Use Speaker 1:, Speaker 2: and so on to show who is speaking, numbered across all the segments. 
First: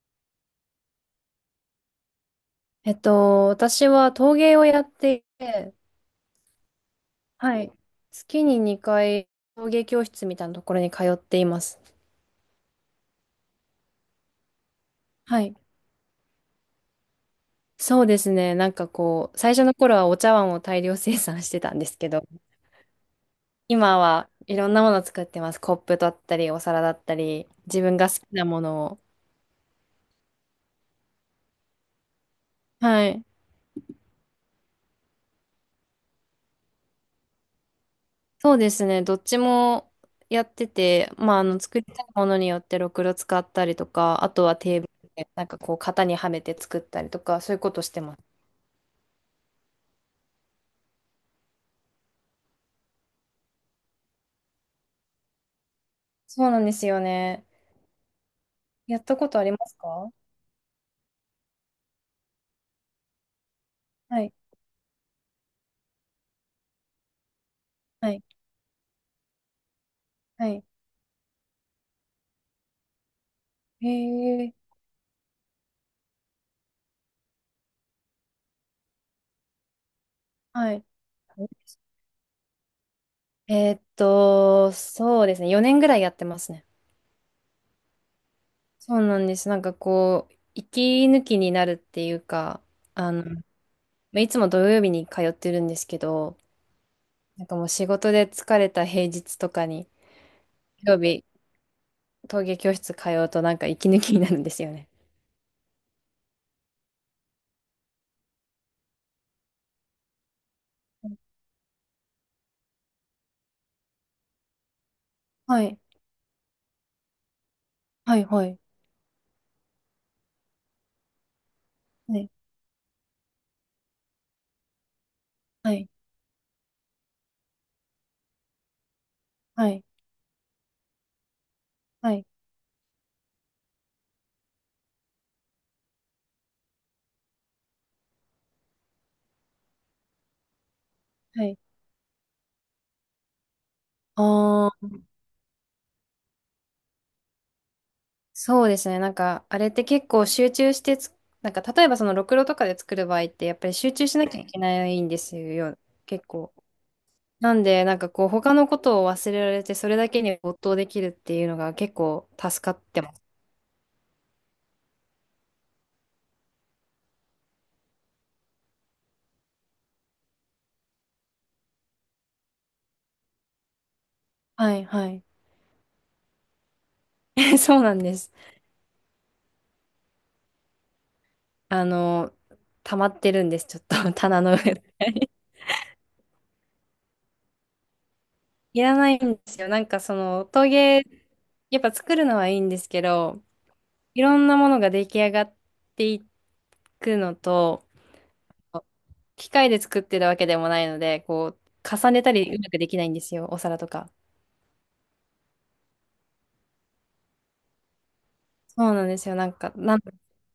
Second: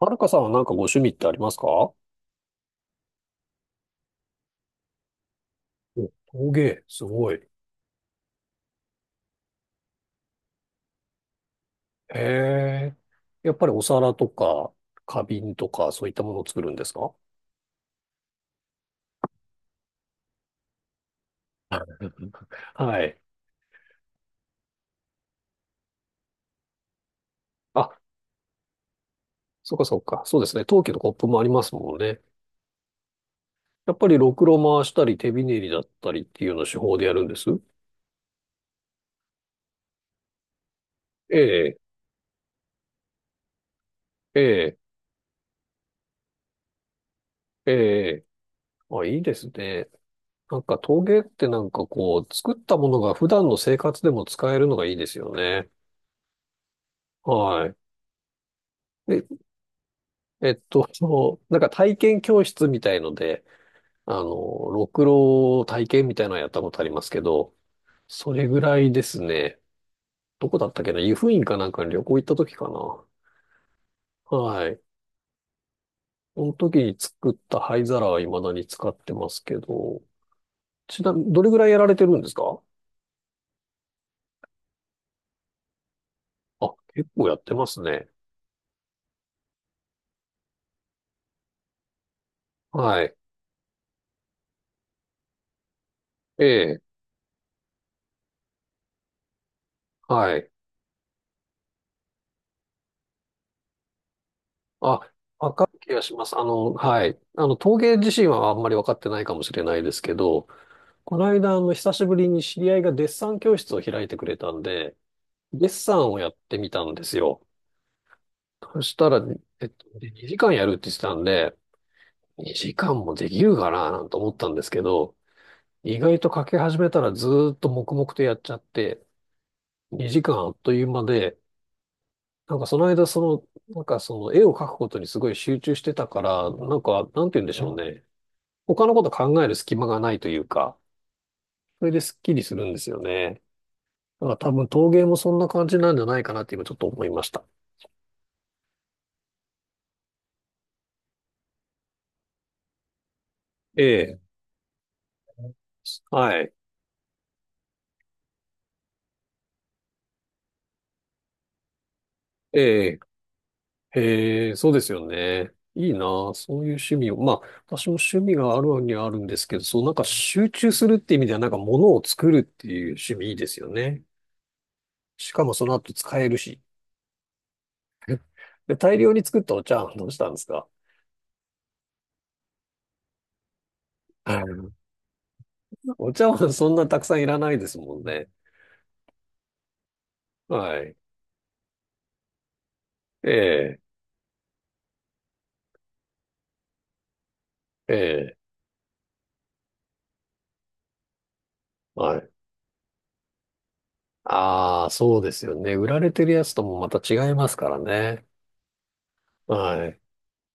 Speaker 1: はるかさんはなんかご趣味ってありますか？
Speaker 2: 私は陶芸をやっていて、
Speaker 1: 陶芸、すごい。へ
Speaker 2: はい。月に2回陶芸教室みたいなところに通っています。
Speaker 1: え。やっぱりお皿とか、花
Speaker 2: は
Speaker 1: 瓶
Speaker 2: い。
Speaker 1: とか、そういったものを作るんですか？
Speaker 2: そうですね。なんかこう、最初の頃はお茶碗を大量生産してたんで すけど、
Speaker 1: はい。
Speaker 2: 今はいろんなものを作ってます。コップだったり、お皿だったり、自
Speaker 1: あ、
Speaker 2: 分が好きなものを。
Speaker 1: そうかそうか。そうですね。陶器のコップもありますもんね。
Speaker 2: はい。
Speaker 1: やっぱりろくろ回したり、手びねりだったりっていうような手法でやるんです。
Speaker 2: そうですね。どっちもやってて、ま
Speaker 1: え
Speaker 2: あ、
Speaker 1: え、
Speaker 2: 作りたいものによってろくろ使ったりとか、あ
Speaker 1: え
Speaker 2: とは
Speaker 1: え、
Speaker 2: テーブルで、なんかこう、型にはめて作ったりとか、そういうこ
Speaker 1: え
Speaker 2: としてます。
Speaker 1: え。あ、いいですね。なんか陶芸ってなんかこう、作ったものが普段の生活でも使えるのがいいですよね。
Speaker 2: そうなんですよね。
Speaker 1: はい。
Speaker 2: やった
Speaker 1: で、
Speaker 2: ことありますか？
Speaker 1: そう、なんか体験教室みたいので、
Speaker 2: はい、
Speaker 1: ろくろ体験みたいなのやったことありますけど、
Speaker 2: はい、
Speaker 1: それぐらいですね。
Speaker 2: は
Speaker 1: どこ
Speaker 2: い。
Speaker 1: だったっけな、湯布院かなんかに旅行行った時かな。
Speaker 2: へえ、
Speaker 1: はい。その時に作った灰皿は未だに使ってますけど、
Speaker 2: はい。
Speaker 1: ちなみに、どれぐらいやられてるんですか？
Speaker 2: そうですね。4年ぐらいやってますね。
Speaker 1: あ、結構やってますね。
Speaker 2: そうなんです。なんかこう、息抜きになるっていうか、
Speaker 1: はい。
Speaker 2: まあいつも土曜日に通ってるんですけど、
Speaker 1: ええ、
Speaker 2: なんかもう仕事で疲れた平日とかに、
Speaker 1: はい。
Speaker 2: 土曜日、陶芸教室通うとなんか息抜きになるんですよね。
Speaker 1: あ、わかる気がします。あの、はい。あの、陶芸自身はあんまりわかってないかもしれないですけど、この間、あの、久しぶりに知り合いがデッサン教室を開いてくれたんで、
Speaker 2: は
Speaker 1: デッ
Speaker 2: い、
Speaker 1: サンをやってみたんですよ。
Speaker 2: はい、はい、
Speaker 1: そしたら、2時間やるって言ってたんで、
Speaker 2: はい、
Speaker 1: 2時間もできるかななんて思ったんですけど、
Speaker 2: はい、
Speaker 1: 意外と書き始めたらずーっと黙々とやっちゃって、
Speaker 2: はい、
Speaker 1: 2時間あっという間で、
Speaker 2: はい。
Speaker 1: なんかその間、その、なんかその絵を描くことにすごい集中してたから、なんか、なんて言うんでしょうね。他のこと考える隙間がないというか、
Speaker 2: はい。
Speaker 1: それですっきりするんですよね。だから多分
Speaker 2: ああー、
Speaker 1: 陶芸もそんな感じなんじゃないかなって今ちょっと思いました。
Speaker 2: そうですね。なんか、あれって結構集中してつ、なんか、例えばその、ろくろとかで作る場合って、やっぱり
Speaker 1: え
Speaker 2: 集中し
Speaker 1: え。
Speaker 2: なきゃいけないんですよ、結
Speaker 1: はい。
Speaker 2: 構。なんで、なんかこう、他のことを忘れられて、それだけに没頭できるっていうのが結構
Speaker 1: え
Speaker 2: 助かっ
Speaker 1: え。
Speaker 2: てます。
Speaker 1: へえ、そうですよね。いいなあ、そういう趣味を。まあ、私も趣味があるにはあるんですけど、そう、なんか集中するって意味では、なんか物を作るっていう趣味いいですよね。
Speaker 2: はい、はい。
Speaker 1: しかもその後使えるし。
Speaker 2: そうなんです。
Speaker 1: で、大量に作ったお茶碗どうしたんですか？
Speaker 2: あの、溜まってるんです、ちょっと、
Speaker 1: は
Speaker 2: 棚の
Speaker 1: い、
Speaker 2: 上で。
Speaker 1: お茶碗そんなたくさんいらないですもんね。
Speaker 2: いらないんですよ。なんかその、陶
Speaker 1: はい。
Speaker 2: 芸、やっぱ作るのはいいんですけ
Speaker 1: え
Speaker 2: ど、
Speaker 1: え、
Speaker 2: いろんなものが出来上がっていくのと、
Speaker 1: ええ、
Speaker 2: 機械で作ってるわけでもないので、こう、重
Speaker 1: は
Speaker 2: ね
Speaker 1: い。
Speaker 2: たりうまくできないんですよ、お皿とか。
Speaker 1: ああ、そうですよね。売られてるやつともまた違いますからね。
Speaker 2: そうなんですよ。
Speaker 1: はい。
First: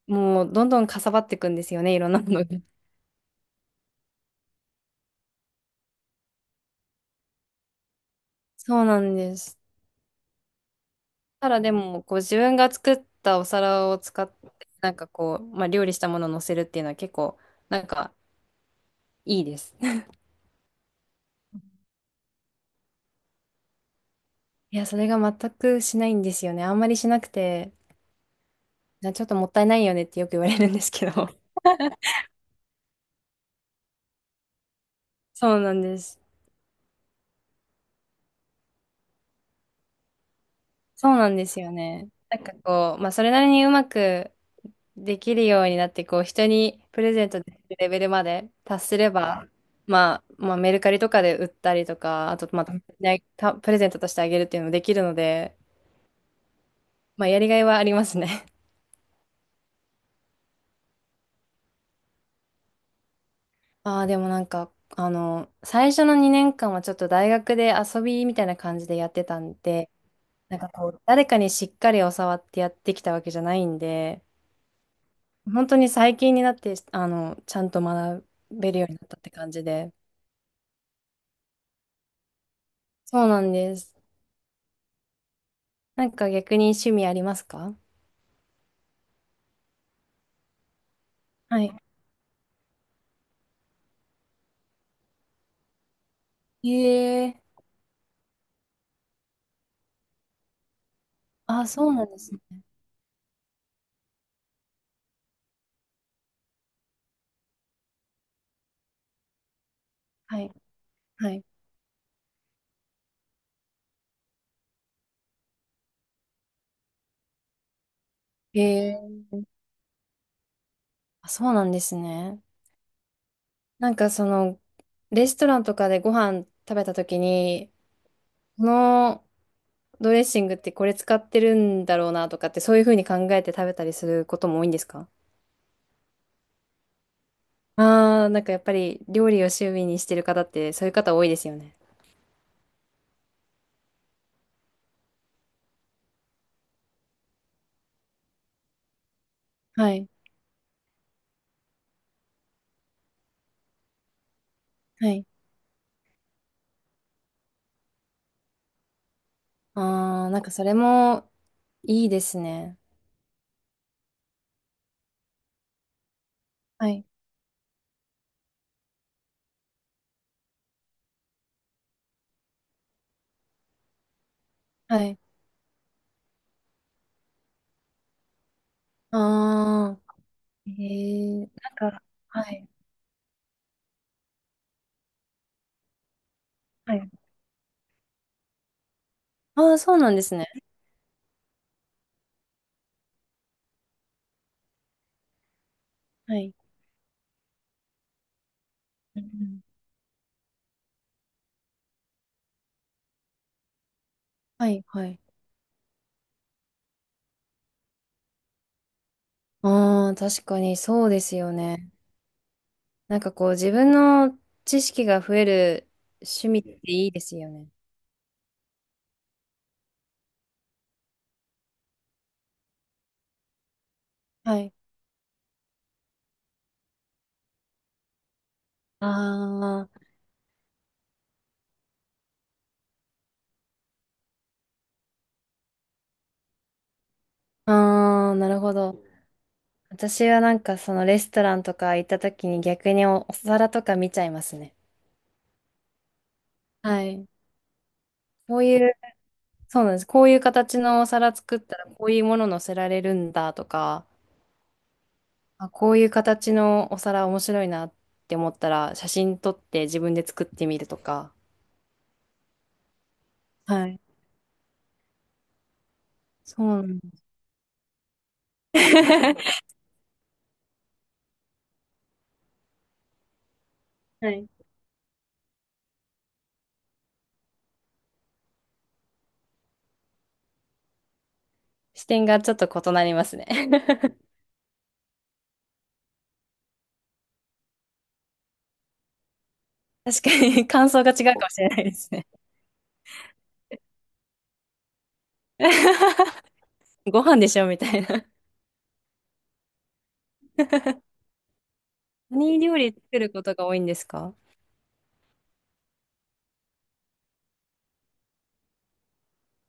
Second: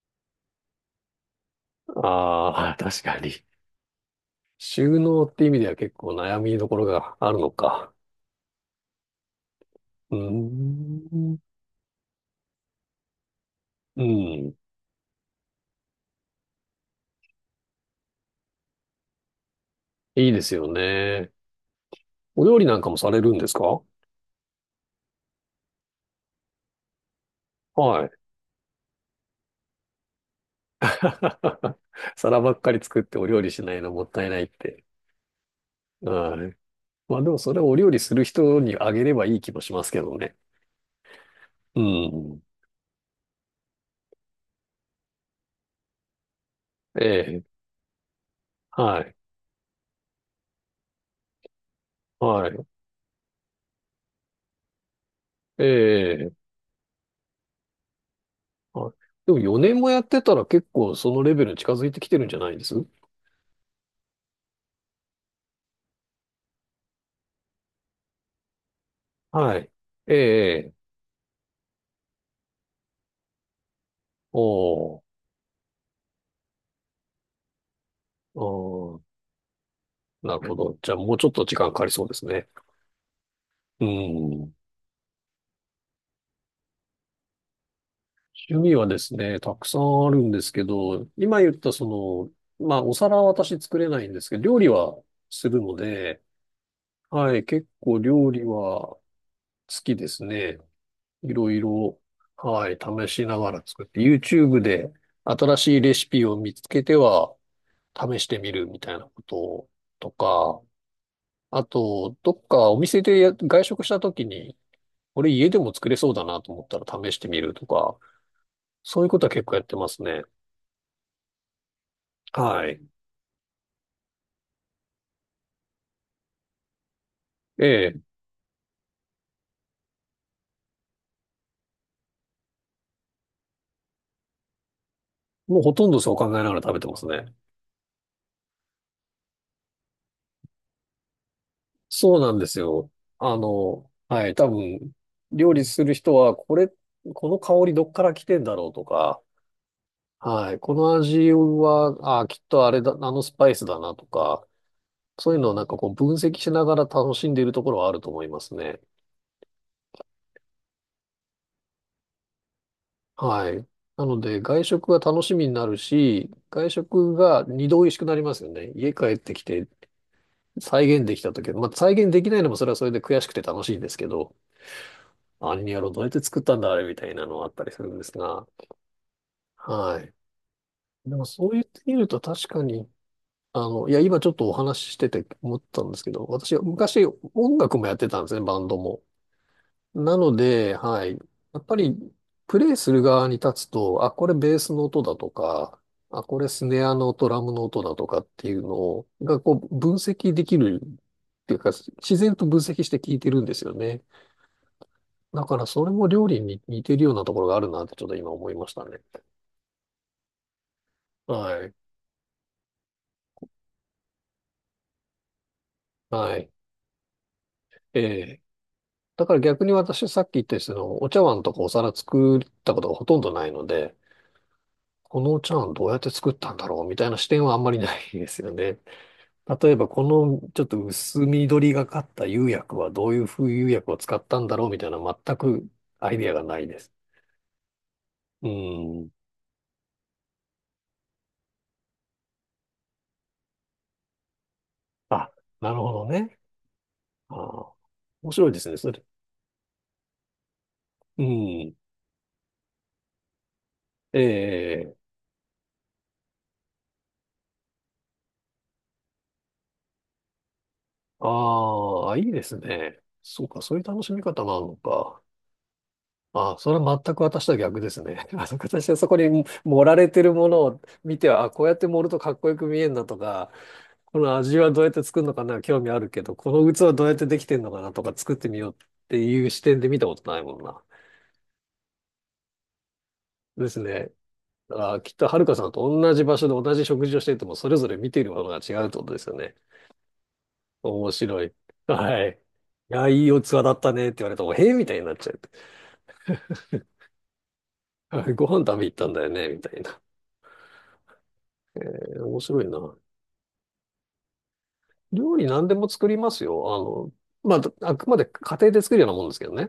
Speaker 2: もう、どんどんかさばっていくんですよね、いろんなものが。
Speaker 1: ああ、確かに。収納って意味では結構悩みどころがあるのか。
Speaker 2: そうなんです。
Speaker 1: うーん。
Speaker 2: ただでも、こう、自分が作ったお皿を
Speaker 1: う
Speaker 2: 使って、
Speaker 1: ん。
Speaker 2: なんかこう、まあ、料理したものを乗せるっていうのは結構、なんか、いいです。
Speaker 1: いいですよね。お料理なんかもされるんですか？
Speaker 2: いや、それが全くしないんですよね。あんまりしなくて、
Speaker 1: はい。
Speaker 2: なちょっともったいないよねってよく言われるんですけど。
Speaker 1: 皿ばっかり作ってお料理しないのもったいないって。
Speaker 2: そうなんです。
Speaker 1: はい。まあでもそれをお料理する人にあげればいい気もしますけどね。
Speaker 2: そうなんですよ
Speaker 1: う
Speaker 2: ね。な
Speaker 1: ん。
Speaker 2: んかこう、まあ、それなりにうまく、できるようになって、こう、人にプ
Speaker 1: え
Speaker 2: レゼント
Speaker 1: え。
Speaker 2: できるレベルまで達す
Speaker 1: は
Speaker 2: れ
Speaker 1: い。
Speaker 2: ば、まあ、メルカリとかで売ったりとか、あ
Speaker 1: は
Speaker 2: と、
Speaker 1: い。
Speaker 2: またねたプレゼントとしてあげるっていうのもできるので、
Speaker 1: え、
Speaker 2: まあ、やりがいはありますね。
Speaker 1: はい。でも4年もやってたら結構そのレベルに近づいてきてるんじゃないです？
Speaker 2: ああ、でもなんか、最初の2年間はちょっと大学で遊びみたいな感じでやってた
Speaker 1: は
Speaker 2: ん
Speaker 1: い。
Speaker 2: で、
Speaker 1: ええ、
Speaker 2: なんか
Speaker 1: ええ。
Speaker 2: こう、誰かにしっかり教わってやってきたわけじゃないんで、
Speaker 1: おー、
Speaker 2: 本当に最近になって、ちゃんと学
Speaker 1: お
Speaker 2: べるように
Speaker 1: ー、
Speaker 2: なったって感じで。
Speaker 1: なるほど。じゃあもうちょっと時間かかりそうですね。
Speaker 2: そうなんで
Speaker 1: う
Speaker 2: す。
Speaker 1: ん。
Speaker 2: なんか逆に趣味ありますか？
Speaker 1: 趣味はですね、たくさんあるんですけど、今言っ
Speaker 2: は
Speaker 1: た
Speaker 2: い。
Speaker 1: その、まあお皿は私作れないんですけど、料理はするので、
Speaker 2: え
Speaker 1: は
Speaker 2: え。
Speaker 1: い、結構料理は好きですね。いろい
Speaker 2: あ、そう
Speaker 1: ろ、
Speaker 2: なんですね。
Speaker 1: はい、試しながら作って、YouTube で新しいレシピを見つけては、試してみるみたいなことと
Speaker 2: はい。
Speaker 1: か、
Speaker 2: はい。
Speaker 1: あと、どっかお店でや外食した時に、これ家でも作れそうだなと思ったら試してみるとか、そういうこ
Speaker 2: ええ。
Speaker 1: とは結構やってますね。
Speaker 2: あ、そうなんですね。
Speaker 1: はい。
Speaker 2: なんかその、レストランとかでご飯食べた時
Speaker 1: え
Speaker 2: に、
Speaker 1: え。
Speaker 2: このドレッシングってこれ使ってるんだろうなとかって、そういうふうに考えて食べたりすることも多いんですか？
Speaker 1: もうほとんどそう考えながら食べてますね。
Speaker 2: ああー、なんかやっぱり料理を趣味にしてる方って、そういう方多いですよね。
Speaker 1: そうなんですよ。あの、はい。多分、料理する人は、これ、この香りどっから来てんだろうとか、
Speaker 2: はい。
Speaker 1: はい。この味は、あ、きっとあれだ、あのスパイスだなとか、
Speaker 2: はい。
Speaker 1: そういうのをなんかこう分析しながら楽しんでいるところはあると思いますね。
Speaker 2: ああ、なんかそれもいいですね。
Speaker 1: はい。なので、外食が楽しみになるし、外
Speaker 2: はい。
Speaker 1: 食が二度美味しくなりますよね。家帰ってきて再現できた時、まあ、再現できないのもそれはそれで悔しくて楽しいんですけど、
Speaker 2: はい。
Speaker 1: あにやろう、どうやって作ったんだ、あれみたいなのはあったりするんですが、
Speaker 2: ああ。
Speaker 1: はい。
Speaker 2: え
Speaker 1: でもそう
Speaker 2: ー、
Speaker 1: 言っ
Speaker 2: なん
Speaker 1: てみ
Speaker 2: か、
Speaker 1: ると確
Speaker 2: は
Speaker 1: か
Speaker 2: い、
Speaker 1: に、あの、いや、今ちょっとお話ししてて思ったんですけど、私は
Speaker 2: は
Speaker 1: 昔
Speaker 2: い。
Speaker 1: 音楽もやってたんですね、バンドも。
Speaker 2: ああ、そうなん
Speaker 1: な
Speaker 2: で
Speaker 1: の
Speaker 2: すね。
Speaker 1: で、はい。やっぱり、プレイする側に立つと、あ、これベースの音だとか、あ、
Speaker 2: は
Speaker 1: これ
Speaker 2: い。
Speaker 1: スネアの音、ラムの音だとかっていうの
Speaker 2: う
Speaker 1: が、こ
Speaker 2: ん。
Speaker 1: う、分析できるっていうか、自然と分析して聞いてるんですよね。
Speaker 2: はい、はい。
Speaker 1: だから、それも料理に似てるようなところがあるなって、ちょっと今思いましたね。
Speaker 2: ああ、確かにそうですよ
Speaker 1: はい。
Speaker 2: ね。なんかこう、自分の知識が増える
Speaker 1: は
Speaker 2: 趣
Speaker 1: い。
Speaker 2: 味っていいですよね。
Speaker 1: ええ。だから逆に私、さっき言ったようにその、お茶碗とかお皿作ったことがほとんどないので、
Speaker 2: はい。
Speaker 1: このお茶碗どうやって作ったんだろうみたいな視点はあんまりないですよね。例えば、
Speaker 2: あ
Speaker 1: このちょっと薄緑がかった釉薬はどういう風釉薬を使ったんだろうみたいな、全くアイデアがないです。
Speaker 2: あ、ああ、
Speaker 1: う
Speaker 2: なるほど。
Speaker 1: ん。
Speaker 2: 私はなんかそのレストランとか行った時に逆にお、お皿とか見ちゃいますね。
Speaker 1: あ、なるほどね。
Speaker 2: はい。
Speaker 1: あー、面白い
Speaker 2: こ
Speaker 1: で
Speaker 2: う
Speaker 1: すね、
Speaker 2: い
Speaker 1: そ
Speaker 2: う、
Speaker 1: れ。
Speaker 2: そうなんです。こういう形のお
Speaker 1: う
Speaker 2: 皿作っ
Speaker 1: ん。
Speaker 2: たらこういうもの乗せられるんだとか、
Speaker 1: ええ。
Speaker 2: あ、こういう形のお皿面白いなって思ったら、写真撮って自分で作ってみるとか。
Speaker 1: ああ、いいですね。そうか、そういう
Speaker 2: はい。
Speaker 1: 楽しみ方もあるのか。ああ、
Speaker 2: そう
Speaker 1: それ
Speaker 2: なん
Speaker 1: は全く
Speaker 2: だ。
Speaker 1: 私とは逆ですね。あの、私はそこに 盛られてるものを見ては、あ、こうやって盛るとかっこよく見えるなとか、こ
Speaker 2: は
Speaker 1: の
Speaker 2: い。
Speaker 1: 味はどうやって作るのかな、興味あるけど、この器どうやってできてるのかなとか作ってみようっていう視点で見たことないもんな。
Speaker 2: 視点がちょっと異なりますね。
Speaker 1: ですね。だからきっとはるかさんと同じ場所で同じ食事をしていても、それぞれ見ているものが違うってことですよね。
Speaker 2: 確かに感想
Speaker 1: 面
Speaker 2: が違う
Speaker 1: 白
Speaker 2: かも
Speaker 1: い。
Speaker 2: しれないです
Speaker 1: は
Speaker 2: ね。
Speaker 1: い。いや、いいお器だったねって言われても、へえみたいになっちゃう。
Speaker 2: ご飯でしょみたい な。
Speaker 1: はい、ご飯食べ行ったんだよね、みたいな。えー面
Speaker 2: 何
Speaker 1: 白い
Speaker 2: 料理
Speaker 1: な。
Speaker 2: 作ることが多いんですか？
Speaker 1: 料理何でも作りますよ。あの、まあ、あくまで家庭で作るようなもんですけどね。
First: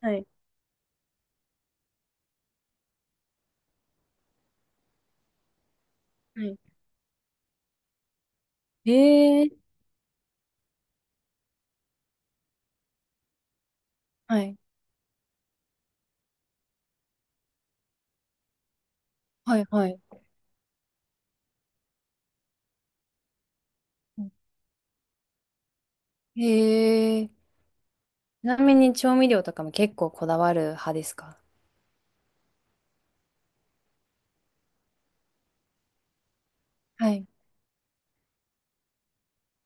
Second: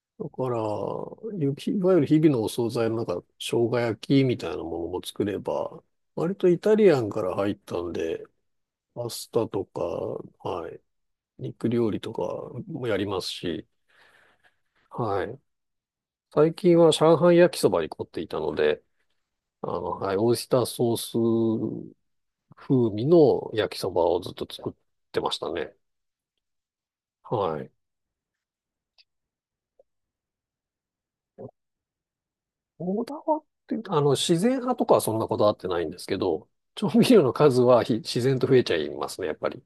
Speaker 2: はい。
Speaker 1: だから、ゆきいわゆる日々のお惣菜のなんか、生姜焼きみたいなものも作れば、割
Speaker 2: は
Speaker 1: と
Speaker 2: い。
Speaker 1: イタリアンから入ったんで、パス
Speaker 2: え
Speaker 1: タ
Speaker 2: ー、
Speaker 1: とか、はい、肉料理とかもやりますし、
Speaker 2: はい。
Speaker 1: はい。最近は上海焼きそばに凝っていたので、
Speaker 2: はい、
Speaker 1: あの、
Speaker 2: はい。
Speaker 1: はい、オイスターソース風味の焼きそばをずっと作ってましたね。
Speaker 2: えー、
Speaker 1: はい。
Speaker 2: ちなみに調味料とかも結構こだわる派ですか？
Speaker 1: こだわっていうと、あの、自然派とかはそんなこだわってないんですけど、調味
Speaker 2: は
Speaker 1: 料
Speaker 2: い。
Speaker 1: の数はひ自然と増えちゃいますね、やっぱり。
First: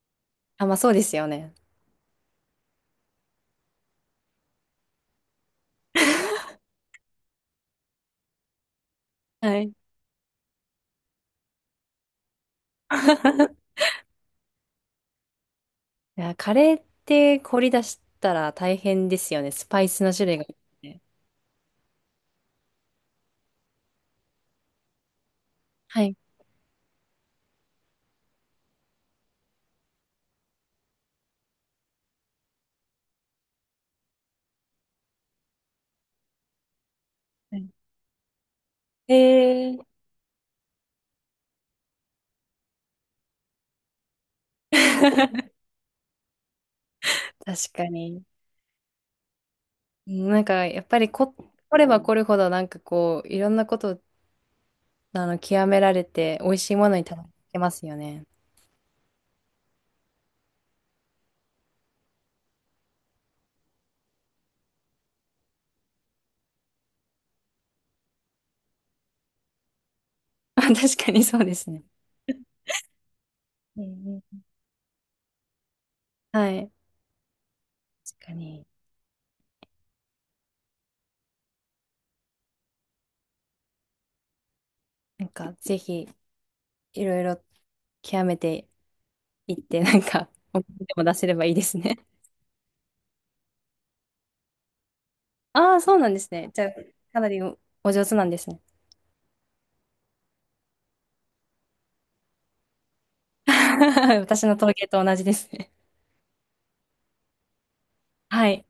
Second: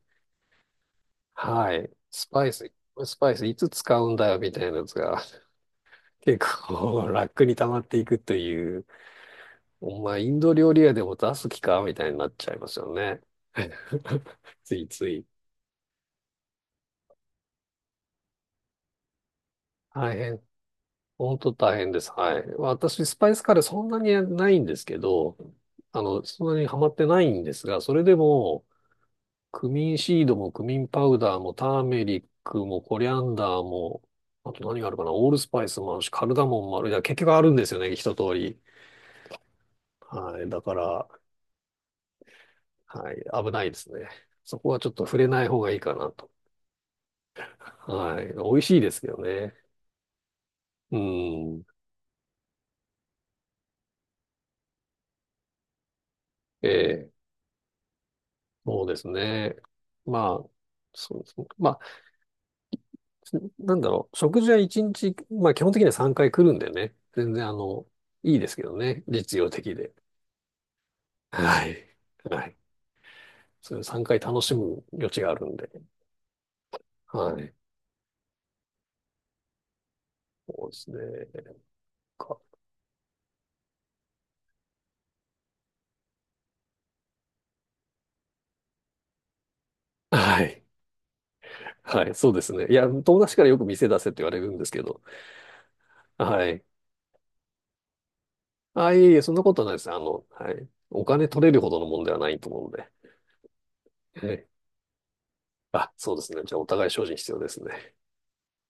Speaker 2: あ、まあそうですよね。
Speaker 1: はい。スパイスいつ使うんだよ、みたいなやつが、結構楽に溜まっていくという、
Speaker 2: はい。
Speaker 1: お前、インド料理屋でも出す気か、みたいになっちゃいますよね。ついつい。
Speaker 2: いや、カレーって凝り出したら大変ですよね。スパイスの
Speaker 1: 大
Speaker 2: 種類
Speaker 1: 変。
Speaker 2: が多くて。
Speaker 1: 本当大変です。はい。私、スパイスカレーそんなにないんですけど、あ
Speaker 2: はい。
Speaker 1: の、そんなにハマってないんですが、それでも、クミンシードもクミンパウダーもターメリックもコリアンダーも、あと何があるかな、オールスパイスもあるし、カルダモンもある。いや、結局あるんですよね、一通り。
Speaker 2: えー。
Speaker 1: はい。だから、はい。危ないですね。そこはちょっと触れない 方がいいかなと。
Speaker 2: 確か
Speaker 1: は
Speaker 2: に。
Speaker 1: い。美味しいですけどね。
Speaker 2: なんか、やっ
Speaker 1: う
Speaker 2: ぱりこ、
Speaker 1: ん。
Speaker 2: 凝れば凝るほど、なんかこう、いろんなこと、極められて、美味
Speaker 1: え
Speaker 2: しいものに
Speaker 1: え、
Speaker 2: たどり着けますよね。
Speaker 1: そうですね。まあ、そうですね。まあ、なんだろう。食事は一日、まあ基本的には3回来るんでね。全然あの、いいですけどね。実用的で。
Speaker 2: あ、確かにそうで
Speaker 1: は
Speaker 2: すね。
Speaker 1: い。はい。そ
Speaker 2: う
Speaker 1: れ3回
Speaker 2: ん。う
Speaker 1: 楽
Speaker 2: ん。
Speaker 1: しむ余地があるんで。
Speaker 2: はい。
Speaker 1: はい。
Speaker 2: 確かに。
Speaker 1: そうですね。か、
Speaker 2: なんか、ぜひ、いろいろ極めていって、なんか、
Speaker 1: は
Speaker 2: お
Speaker 1: い。
Speaker 2: 金でも出せればいいですね。
Speaker 1: はい。そうですね。いや、友達からよく店出せって言われるんですけど。
Speaker 2: ああ、そうなんです
Speaker 1: は
Speaker 2: ね。じ
Speaker 1: い。
Speaker 2: ゃあ、かなりおお上手なんですね。
Speaker 1: あ、いえいえ、そんなことはないです。あの、はい。お金取れるほどのもんではないと思うんで。は
Speaker 2: 私
Speaker 1: い。
Speaker 2: の陶芸と同じですね。
Speaker 1: あ、そうですね。じゃあ、お互い精進必要ですね。
Speaker 2: はい。